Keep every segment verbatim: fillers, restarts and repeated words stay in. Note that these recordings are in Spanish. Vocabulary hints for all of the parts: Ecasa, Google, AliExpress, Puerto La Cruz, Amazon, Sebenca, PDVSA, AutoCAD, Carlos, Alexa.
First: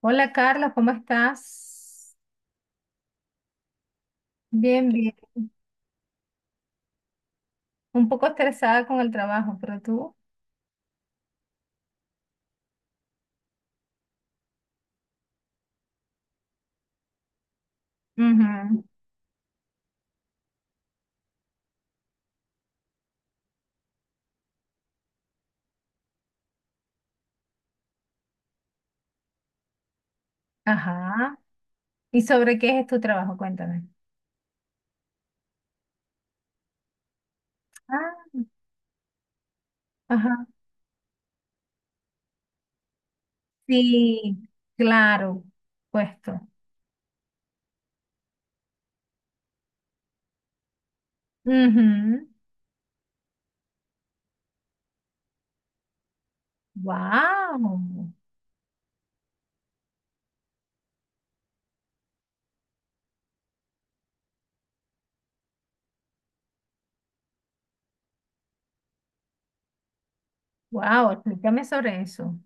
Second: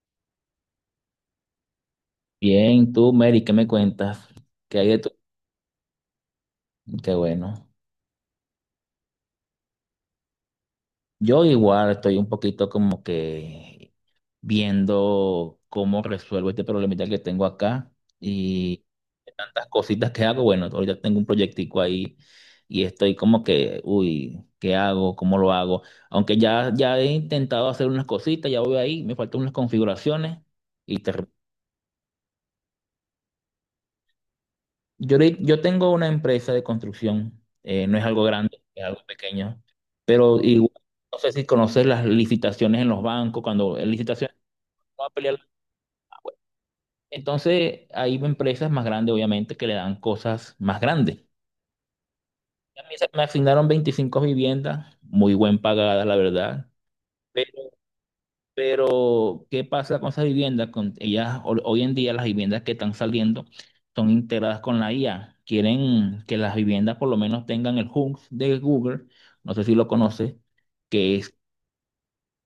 Hola Carlos, ¿cómo estás? Bien, tú, Mary, ¿qué me cuentas? ¿Qué Bien, hay de tu- bien. Qué bueno. Un poco estresada con el trabajo, pero tú. Yo igual estoy un poquito como que viendo cómo resuelvo este problemita que tengo acá Ujú. y tantas cositas que hago. Bueno, ahorita tengo un proyectico ahí y estoy como que, uy, ¿qué hago? ¿Cómo lo hago? Aunque ya, ya he intentado hacer unas cositas, ya voy ahí, me faltan unas configuraciones y te Ajá. ¿Y sobre qué es tu trabajo? Cuéntame. Yo, ahori- yo tengo una empresa de construcción, eh, no es algo Ah, grande, es algo pequeño, pero ajá. igual, no sé si conoces las licitaciones en los bancos, cuando en Sí, licitaciones va a pelear. claro, puesto. Entonces, hay empresas más grandes, obviamente, que le dan cosas más grandes. Ujú. A mí se me asignaron veinticinco viviendas, muy buen pagadas, la verdad. Wow, Pero, ¿qué pasa con esas viviendas? Con ellas, ho- hoy en día las viviendas que están saliendo son integradas con la I A. Quieren que las viviendas por lo menos tengan el Home de Google, no sé si lo conoces, wow, que es explícame sobre eso.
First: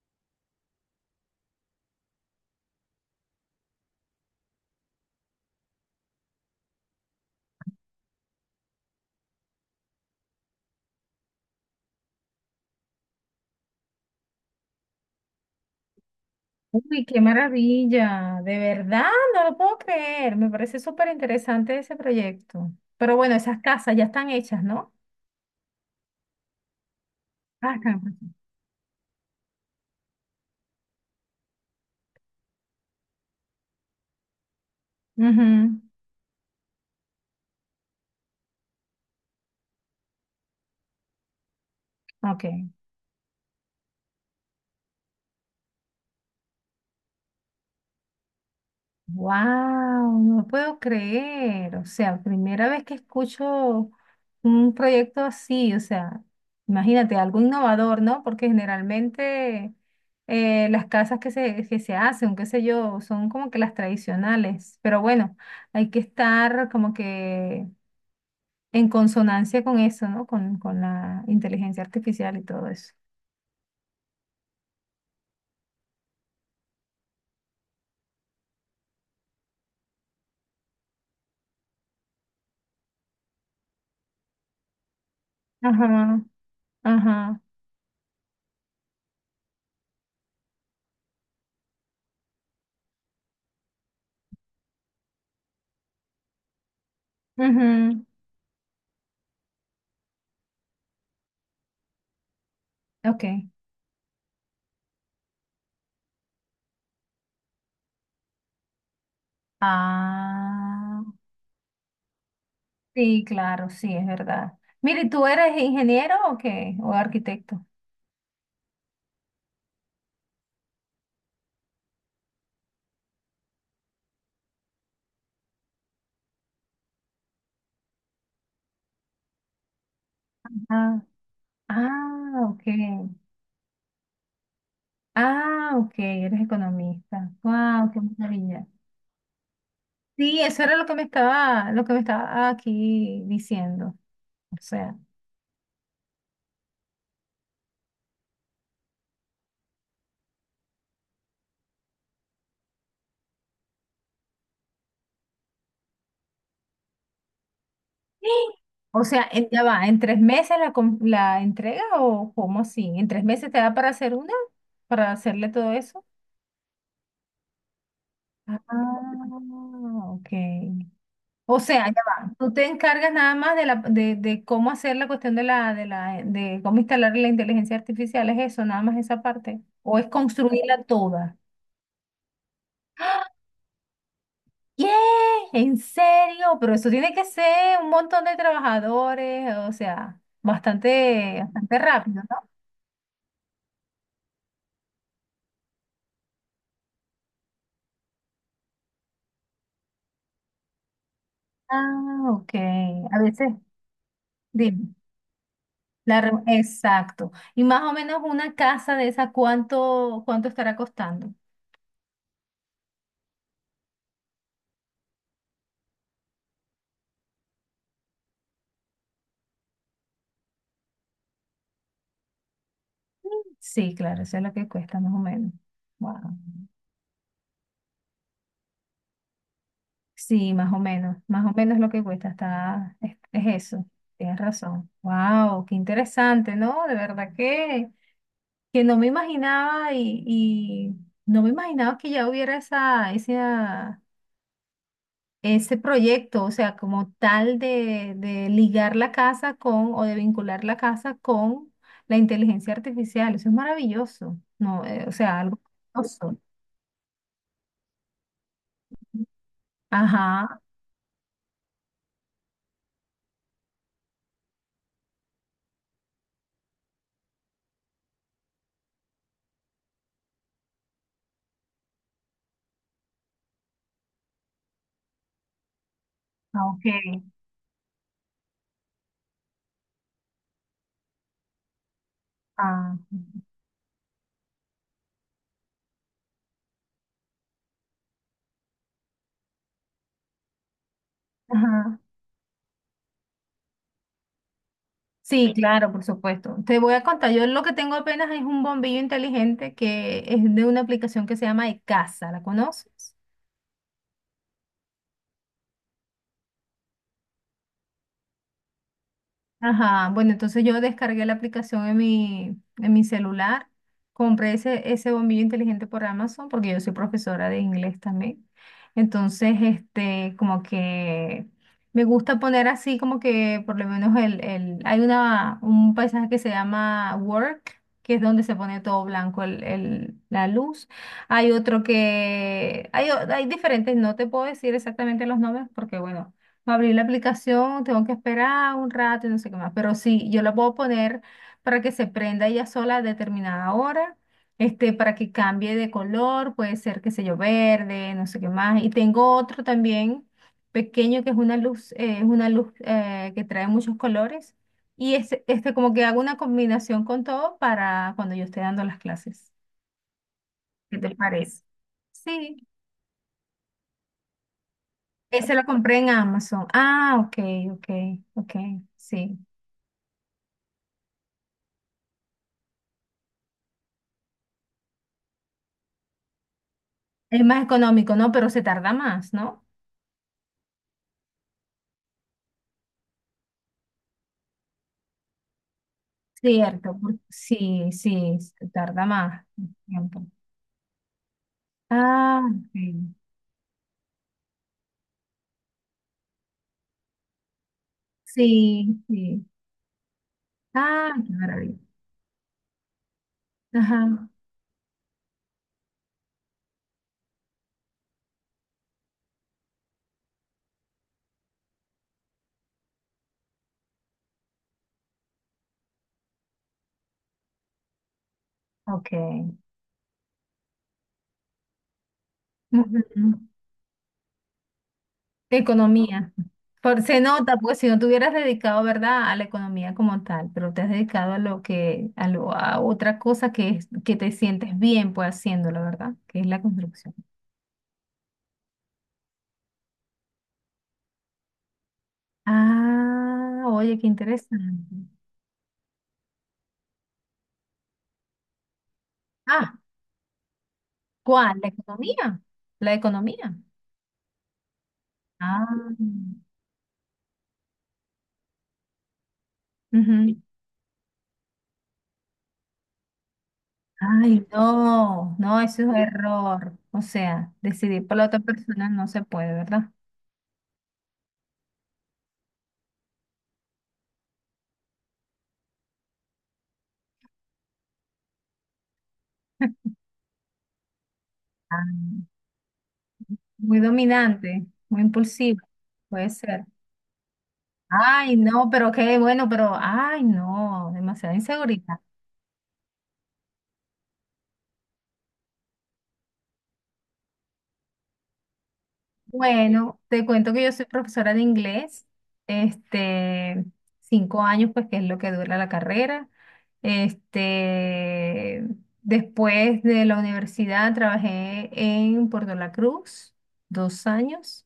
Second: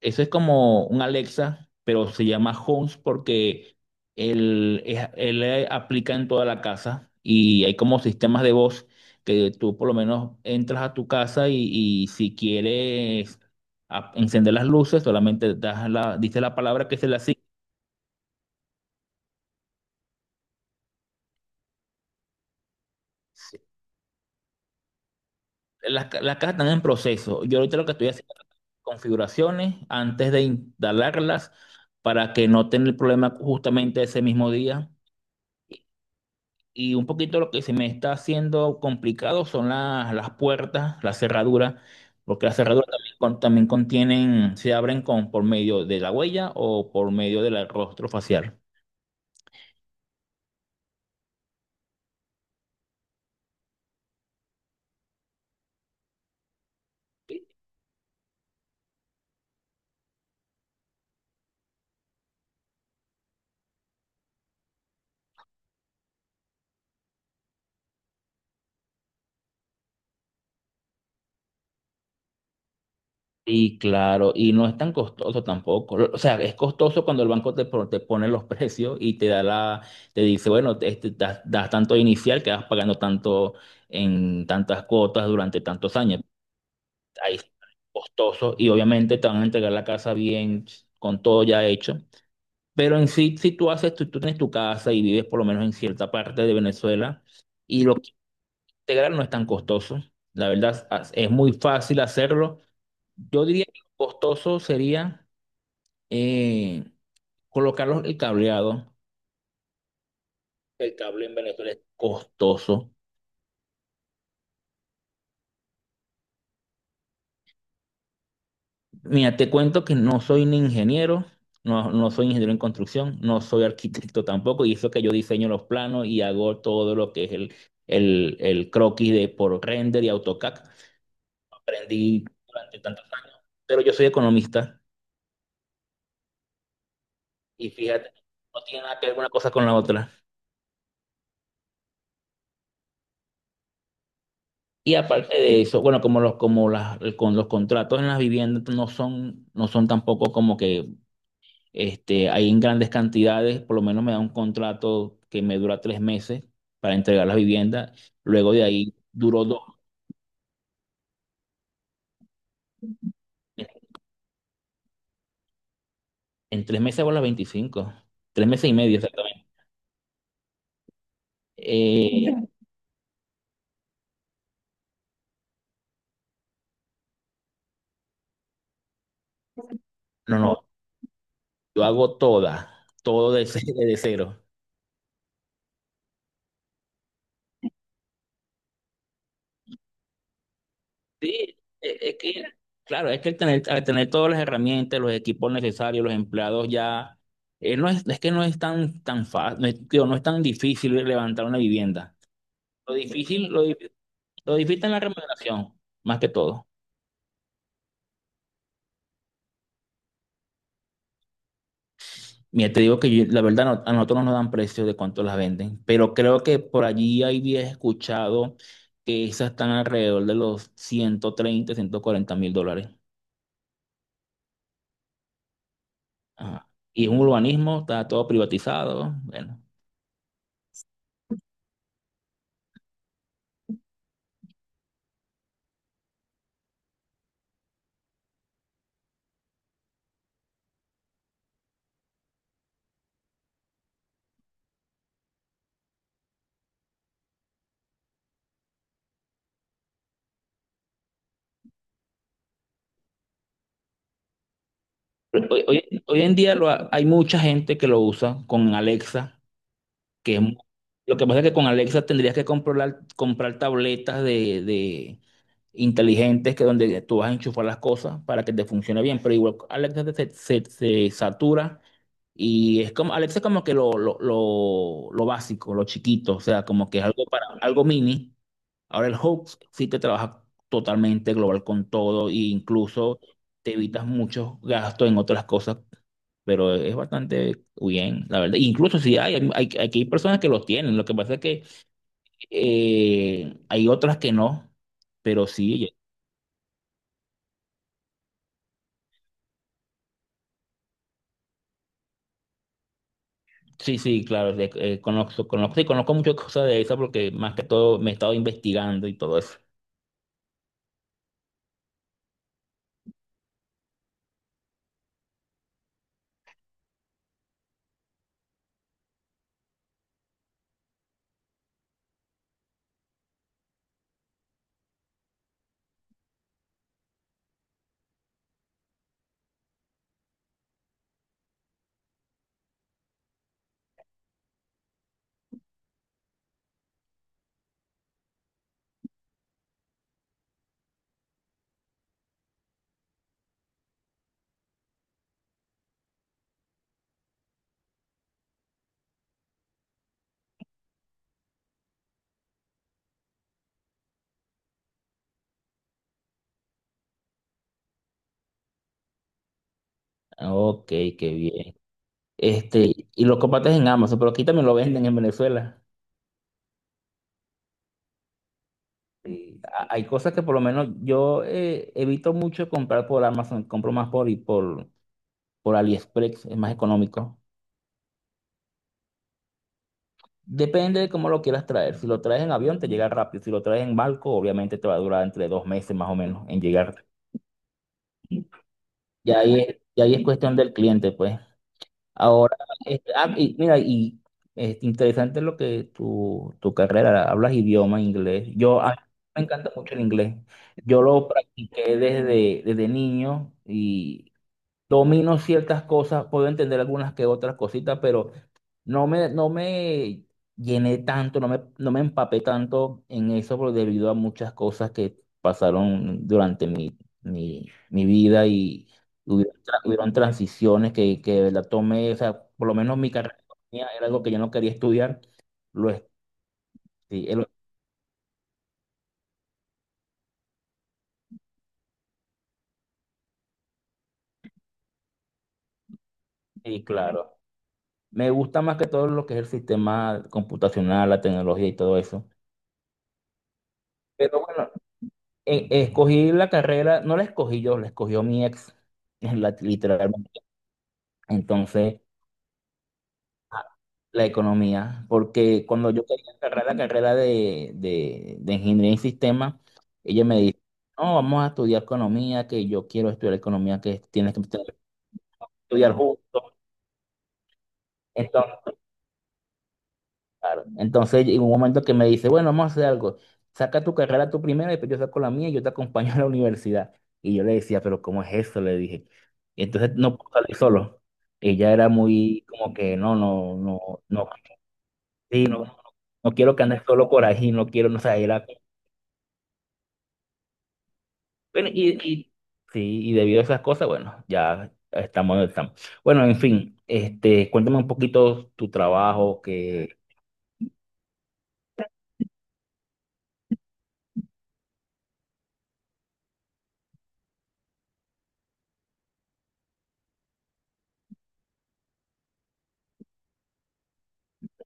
eso es como un Alexa, pero se llama Homes porque él, es- él eh, aplica en toda la casa y hay como sistemas de voz que tú por lo menos entras a tu casa y, y si quieres a- encender las luces, solamente das la, dices la palabra que Uy, se le qué asigna. maravilla, de verdad, no lo puedo creer. Me parece súper interesante ese proyecto. Pero bueno, esas casas ya están hechas, ¿no? Las, ca- las casas están en proceso. Yo Ah, ahorita lo que están estoy hechas. haciendo es configuraciones antes de instalarlas para que no tenga el problema justamente ese mismo día. Ujú. Y un poquito lo que se me está haciendo complicado son las, las puertas, las cerraduras, Ok. porque las cerraduras también, con- también contienen, se abren con, por medio de la huella o por medio del rostro facial. Wow, no puedo creer. O sea, primera vez que escucho un proyecto así. O sea, imagínate, algo innovador, ¿no? Porque generalmente eh, las casas que se, que se hacen, qué sé yo, son como que las tradicionales. Pero bueno, hay que estar como que en consonancia con eso, ¿no? Con, con la inteligencia artificial y todo eso. Y claro, y no es tan costoso tampoco. O sea, es costoso cuando el banco te, pro- te pone los precios y te da la, te dice, bueno, te- este, das, das tanto inicial que vas pagando tanto en tantas cuotas durante tantos Ajá, años. Ahí ajá, sí, costoso, y obviamente te van a entregar la casa bien, con todo ya hecho. Pero en sí, si tú haces, tú, tú tienes tu casa y vives por lo menos en cierta parte de Venezuela y lo ujú, que integrar no es tan costoso. La verdad, as- es muy fácil hacerlo. Yo ok. diría que lo costoso sería eh, colocar los- el cableado. El Ah. cable en Venezuela es costoso. Sí, claro, sí, es verdad. Mire, ¿tú eres ingeniero o qué? ¿O arquitecto? Mira, te cuento que no soy un ingeniero, no, no soy ingeniero en construcción, no soy arquitecto tampoco, y eso que yo diseño los planos y hago todo lo que es el, el, el croquis de por render y AutoCAD. Ah, ah, Aprendí ok. durante tantos años, pero yo soy economista Ah, ok, eres economista. y Wow, qué fíjate, no maravilla. tiene nada que ver una cosa con la otra. Sí, eso era lo que me estaba, lo que me estaba aquí diciendo. O Y sea, aparte de eso, bueno, como los, como las, con los contratos en las viviendas no son, no son tampoco como que. Este, ahí en grandes cantidades, por lo menos me da un contrato que me dura tres meses para entregar las viviendas. ¡ah! Luego de ahí O sea, duró en- dos. ya va, ¿en tres meses la, com- la entrega o cómo así? ¿En tres meses te da para hacer una? ¿Para hacerle todo eso? En tres meses hago las veinticinco. Tres meses y medio Ah, exactamente. ok. O sea, ya Eh, va. Mira. Tú te encargas nada más de la de, de cómo hacer la cuestión de la de la de cómo instalar la inteligencia artificial, es eso, nada más esa parte. O es No, no, construirla toda. Yo hago todas, todo de, ce- de cero. ¿Qué? ¿En serio? Pero eso tiene que ser un montón de trabajadores, o sea, bastante, Sí, bastante e- es rápido, que, ¿no? claro, es que al tener, al tener todas las herramientas, los equipos necesarios, los empleados ya, eh, no es, es que no es tan, tan fácil, no es, digo, no es tan difícil levantar una vivienda. Ah, ok. Lo A difícil, veces, lo difícil lo difícil dime. es la remuneración, La más que re- todo. exacto. Y más o menos una casa de esa, ¿cuánto, ¿cuánto estará costando? Mira, te digo que yo- la verdad no- a nosotros no nos dan precios de cuánto las venden, pero creo que por allí había escuchado que esas están alrededor de los ciento treinta, ciento cuarenta mil dólares. Sí, claro, eso es lo que cuesta más o menos. Wow. Ajá. Y es un urbanismo, está todo privatizado. Bueno, Sí, más o menos, más o menos lo que cuesta, está, es, es eso, tienes razón. Wow, qué interesante, ¿no? De verdad que, que no me imaginaba y, y no me imaginaba que ya hubiera esa, esa, ese proyecto, o sea, como tal de, de ligar la casa con o de vincular la casa con la inteligencia artificial. Eso es maravilloso, ¿no? Eh, o sea, algo hoy, hoy- hoy en maravilloso. día lo ha- hay mucha gente que lo usa con Alexa, que es mu- Ajá, lo que pasa es que con Alexa tendrías que comprar, comprar tabletas de, inteligentes que donde tú vas a enchufar las cosas para que te funcione bien, pero igual Alexa se, se- se satura y es como, Alexa es como que lo, lo, lo, lo básico, lo chiquito, o sea, ah, ok. como que es algo para algo mini. Ahora el Hub sí te trabaja totalmente global con todo e Ah, incluso te evitas muchos gastos en otras cosas, pero es bastante bien, la verdad. Incluso si hay, hay, hay- aquí hay personas que lo tienen, lo que pasa es que ajá. eh, hay otras que no, pero Sí, claro, sí, por supuesto. Te voy a contar, yo lo que tengo apenas es un bombillo inteligente que es de una aplicación que se llama Ecasa, ¿la conoces? sí, sí, claro, de- eh, conozco, conozco, sí, conozco muchas cosas de eso porque más que todo me he estado investigando y todo eso. Ajá, bueno, entonces yo descargué la aplicación en mi, en mi celular, compré ese, ese bombillo inteligente por Amazon porque yo soy profesora de inglés también. Entonces, este, como que me gusta poner así como que por lo menos el, el, hay una, un paisaje que se llama Work, que es donde se pone todo blanco el, el- la luz. Hay otro que, hay, o- hay diferentes, no te puedo decir exactamente los nombres porque bueno. Para abrir la aplicación tengo que esperar un rato y no sé qué más, pero sí, yo la puedo poner para que se prenda ella sola a determinada hora, este, para que cambie de color, puede ser, qué sé yo, verde, no sé qué más. Y tengo otro también pequeño que es una luz, eh, es una luz eh, que trae muchos colores y este, este como que hago una combinación con todo para cuando yo esté dando las clases. Ok, ¿Qué te qué parece? bien. Sí, Este, y lo compartes en Amazon, pero aquí también lo venden en ese lo Venezuela. compré en Amazon. Ah, ok, ok, ok, sí. Sí, ha- hay cosas que por lo menos yo eh, evito mucho comprar por Amazon, compro más por, y por, por AliExpress, es más económico. Es más económico, ¿no? Pero se tarda más, ¿no? Depende de cómo lo quieras traer. Si lo traes en avión, te llega rápido. Si lo traes en barco, obviamente te va a durar entre dos meses más o menos en Cierto, llegar. por- sí, sí, se tarda Y más ahí es, y ahí tiempo. es cuestión del cliente, pues. Ah, Ahora, sí, este, ah, y mira, y es interesante lo que tu, tu carrera, hablas idioma inglés. Yo, a mí sí, me sí. encanta mucho el inglés. Yo Ah, lo qué maravilla. practiqué desde, desde niño Ajá, y domino ciertas cosas, puedo entender algunas que otras cositas, pero no me, no me llené tanto, no me, no me empapé tanto en eso por- debido a muchas cosas que pasaron durante mi, mi, mi vida y ok. hubieron, tra- hubieron transiciones que, que la tomé, o sea, por lo menos mi carrera de Ujú. economía era algo que yo no quería estudiar. Lo, es- Economía. Por, se sí, es lo- nota, pues si no te hubieras dedicado, ¿verdad?, a la economía como tal, pero te has dedicado a lo que, a lo, a otra cosa que es, que te sientes bien, pues haciéndolo, ¿verdad? Que es la Sí, construcción. claro. Me gusta más que todo lo que es el sistema computacional, la tecnología y todo eso. Ah, oye, qué Pero bueno, interesante. e- escogí la carrera, no la escogí yo, la escogió mi ex, la- Ah, literalmente. ¿cuál? ¿La Entonces, economía? ¿La economía? a- la economía, porque Ah, cuando yo quería agarrar la carrera de, de, de ingeniería en sistemas, ella me ujú. dice, no, vamos a estudiar economía, que yo quiero estudiar economía, que tienes que Ay, estudiar no, no, eso es justo. error. O sea, decidir por la otra Entonces, persona no se puede, ¿verdad? claro, entonces en un momento que me dice, bueno, vamos a hacer algo, saca tu carrera tú primero, después yo saco la mía y yo te acompaño a la universidad. Y yo le decía, pero ¿cómo es eso? Le dije. Entonces no puedo salir solo. Ella era Ah, muy como que no, no, muy no, no. dominante, muy Sí, impulsivo, no, puede no quiero que ser. andes solo por ahí, no quiero, no sé, Ay, era... no, pero qué bueno, pero, ay, no, demasiada Bueno, y, inseguridad. y, sí, y debido a esas cosas, bueno, ya estamos donde estamos. Bueno, en fin, este, cuéntame un poquito tu trabajo, que, Bueno, te cuento que yo soy profesora de inglés, este, cinco años, pues que es lo que dura la carrera. Este, después de la universidad trabajé en Puerto La Cruz, dos años.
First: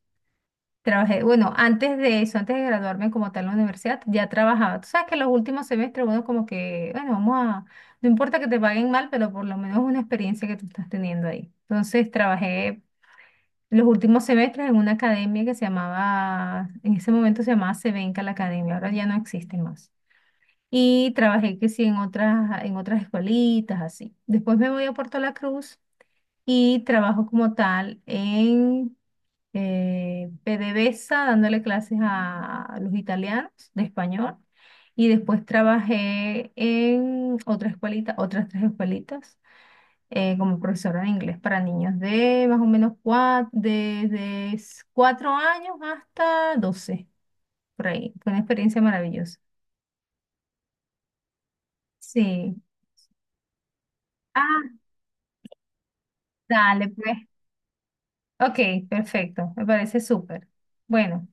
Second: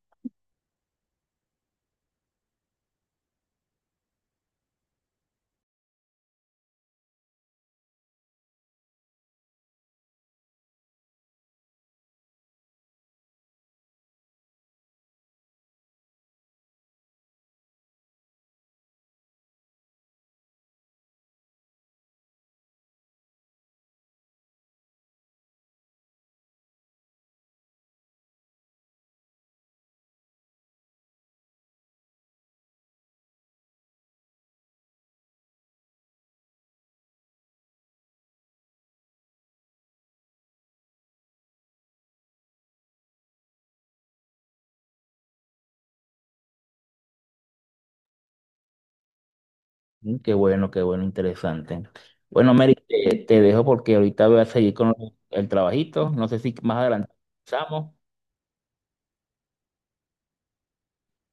Trabajé, bueno, antes de eso, antes de graduarme como tal en la universidad, ya trabajaba. Tú sabes que los últimos semestres, bueno, como que, bueno, vamos a, no importa que te paguen mal, pero por lo menos una experiencia que tú estás teniendo ahí. Entonces trabajé los últimos semestres en una academia que se llamaba, en ese momento se llamaba Sebenca la academia, ahora ya no existe más. Y trabajé que sí en otras, en otras escuelitas, así. Después me voy a Puerto La Cruz y trabajo como tal en eh, PDVSA, dándole clases a los italianos de español. Y después trabajé en otra escuelita, otras tres escuelitas eh, como profesora de inglés para niños de más o menos cuatro, desde cuatro años hasta doce por ahí. Fue una experiencia maravillosa. mm, qué bueno, qué bueno, interesante. Bueno, Sí. Mary, te, te dejo porque ahorita voy a seguir Ah, con el trabajito, no sé si más dale, adelante pues. empezamos. Ok, perfecto. Me parece súper. Bueno.